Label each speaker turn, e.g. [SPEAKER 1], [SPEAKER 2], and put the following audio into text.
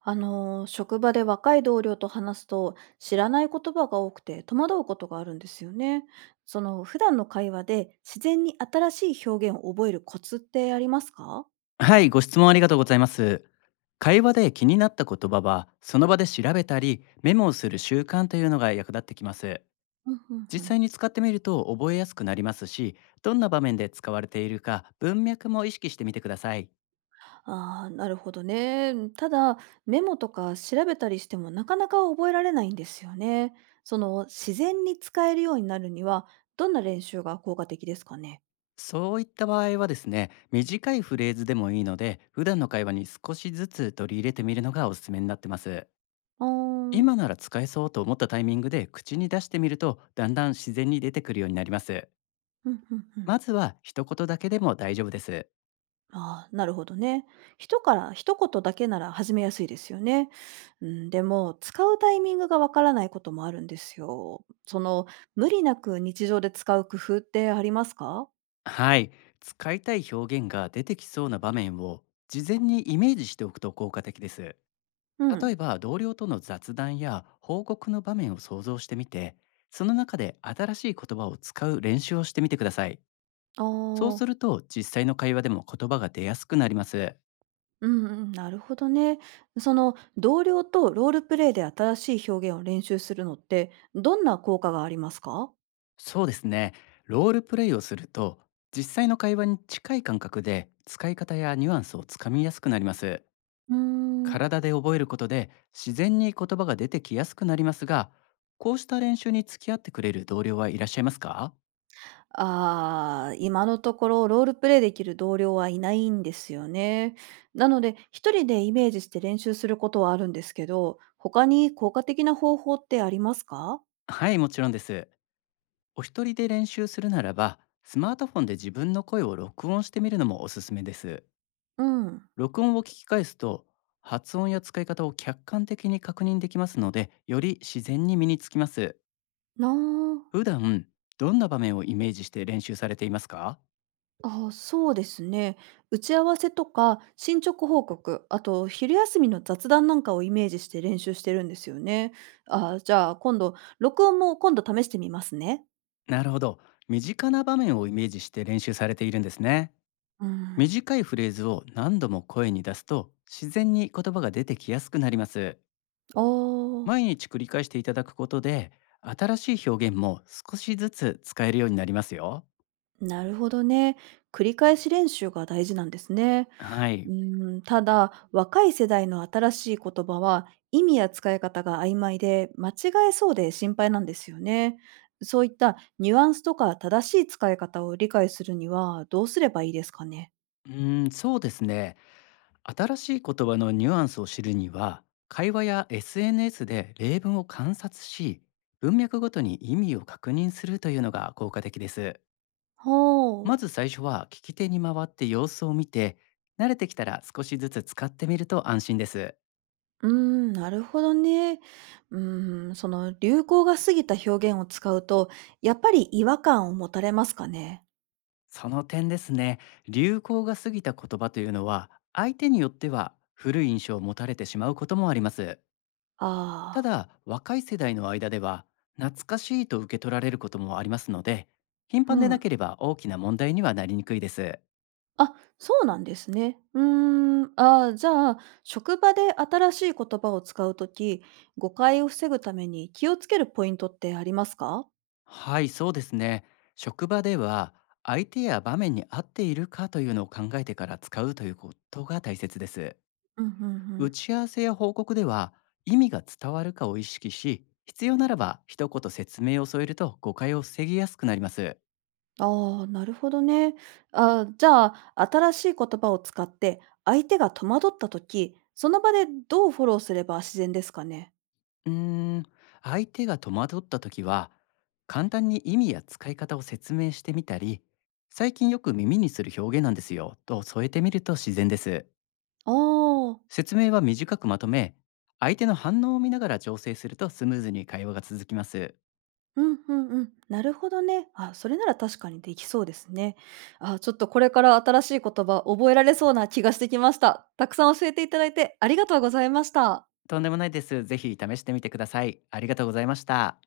[SPEAKER 1] 職場で若い同僚と話すと知らない言葉が多くて戸惑うことがあるんですよね。その、普段の会話で自然に新しい表現を覚えるコツってありますか？
[SPEAKER 2] はい、ご質問ありがとうございます。会話で気になった言葉は、その場で調べたり、メモをする習慣というのが役立ってきます。
[SPEAKER 1] うんうん
[SPEAKER 2] 実
[SPEAKER 1] う
[SPEAKER 2] 際
[SPEAKER 1] ん。
[SPEAKER 2] に使ってみると覚えやすくなりますし、どんな場面で使われているか、文脈も意識してみてください。
[SPEAKER 1] ああ、なるほどね。ただ、メモとか調べたりしてもなかなか覚えられないんですよね。その、自然に使えるようになるには、どんな練習が効果的ですかね？
[SPEAKER 2] そういった場合はですね、短いフレーズでもいいので、普段の会話に少しずつ取り入れてみるのがおすすめになってます。
[SPEAKER 1] あー、
[SPEAKER 2] 今なら使えそうと思ったタイミングで口に出してみると、だんだん自然に出てくるようになります。
[SPEAKER 1] うんうんうん。
[SPEAKER 2] まずは一言だけでも大丈夫です。
[SPEAKER 1] ああ、なるほどね。人から一言だけなら始めやすいですよね。うん、でも、使うタイミングがわからないこともあるんですよ。その、無理なく日常で使う工夫ってありますか？
[SPEAKER 2] はい、使いたい表現が出てきそうな場面を事前にイメージしておくと効果的です。
[SPEAKER 1] う
[SPEAKER 2] 例
[SPEAKER 1] ん。
[SPEAKER 2] えば同僚との雑談や報告の場面を想像してみて、その中で新しい言葉を使う練習をしてみてください。
[SPEAKER 1] あ
[SPEAKER 2] そうす
[SPEAKER 1] あ、
[SPEAKER 2] ると実際の会話でも言葉が出やすくなります。
[SPEAKER 1] うんうん、なるほどね。その、同僚とロールプレイで新しい表現を練習するのって、どんな効果がありますか？
[SPEAKER 2] そうですね、ロールプレイをすると実際の会話に近い感覚で使い方やニュアンスをつかみやすくなります。
[SPEAKER 1] うーん。
[SPEAKER 2] 体で覚えることで自然に言葉が出てきやすくなりますが、こうした練習に付き合ってくれる同僚はいらっしゃいますか？
[SPEAKER 1] ああ、今のところロールプレイできる同僚はいないんですよね。なので、一人でイメージして練習することはあるんですけど、他に効果的な方法ってありますか？
[SPEAKER 2] はい、もちろんです。お一人で練習するならば、スマートフォンで自分の声を録音してみるのもおすすめです。
[SPEAKER 1] うん。
[SPEAKER 2] 録音を聞き返すと、発音や使い方を客観的に確認できますので、より自然に身につきます。
[SPEAKER 1] な
[SPEAKER 2] 普段どんな場面をイメージして練習されていますか？
[SPEAKER 1] あ、あ、そうですね。打ち合わせとか進捗報告、あと昼休みの雑談なんかをイメージして練習してるんですよね。あ、じゃあ今度、録音も今度試してみますね。
[SPEAKER 2] なるほど、身近な場面をイメージして練習されているんですね。
[SPEAKER 1] うん。
[SPEAKER 2] 短いフレーズを何度も声に出すと自然に言葉が出てきやすくなります。
[SPEAKER 1] ああ。
[SPEAKER 2] 毎日繰り返していただくことで、新しい表現も少しずつ使えるようになりますよ。
[SPEAKER 1] なるほどね。繰り返し練習が大事なんですね。
[SPEAKER 2] は
[SPEAKER 1] う
[SPEAKER 2] い、
[SPEAKER 1] ん、ただ、若い世代の新しい言葉は意味や使い方が曖昧で間違えそうで心配なんですよね。そういったニュアンスとか正しい使い方を理解するにはどうすればいいですかね。
[SPEAKER 2] そうですね、新しい言葉のニュアンスを知るには、会話や SNS で例文を観察し、文脈ごとに意味を確認するというのが効果的です。
[SPEAKER 1] ほ
[SPEAKER 2] ま
[SPEAKER 1] う。
[SPEAKER 2] ず最初は聞き手に回って様子を見て、慣れてきたら少しずつ使ってみると安心です。
[SPEAKER 1] うーん、なるほどね。うーん、その流行が過ぎた表現を使うと、やっぱり違和感を持たれますかね。
[SPEAKER 2] その点ですね、流行が過ぎた言葉というのは相手によっては古い印象を持たれてしまうこともあります。た
[SPEAKER 1] あ
[SPEAKER 2] だ若い世代の間では懐かしいと受け取られることもありますので、頻
[SPEAKER 1] あー、
[SPEAKER 2] 繁
[SPEAKER 1] う
[SPEAKER 2] でなけ
[SPEAKER 1] ん。
[SPEAKER 2] れば大きな問題にはなりにくいです。
[SPEAKER 1] あ、そうなんですね。うーん、あー、じゃあ、職場で新しい言葉を使うとき、誤解を防ぐために気をつけるポイントってありますか？
[SPEAKER 2] はい、そうですね、職場では相手や場面に合っているかというのを考えてから使うということが大切です。
[SPEAKER 1] うんうんう
[SPEAKER 2] 打
[SPEAKER 1] ん。
[SPEAKER 2] ち合わせや報告では意味が伝わるかを意識し、必要ならば一言説明を添えると誤解を防ぎやすくなります。
[SPEAKER 1] ああ、なるほどね。ああ、じゃあ、新しい言葉を使って相手が戸惑ったとき、その場でどうフォローすれば自然ですかね？
[SPEAKER 2] うーん相手が戸惑った時は、簡単に意味や使い方を説明してみたり、最近よく耳にする表現なんですよと添えてみると自然です。
[SPEAKER 1] ああー。
[SPEAKER 2] 説明は短くまとめ、相手の反応を見ながら調整するとスムーズに会話が続きます。
[SPEAKER 1] うんうんうん。なるほどね。あ、それなら確かにできそうですね。あ、ちょっとこれから新しい言葉覚えられそうな気がしてきました。たくさん教えていただいてありがとうございました。
[SPEAKER 2] とんでもないです。ぜひ試してみてください。ありがとうございました。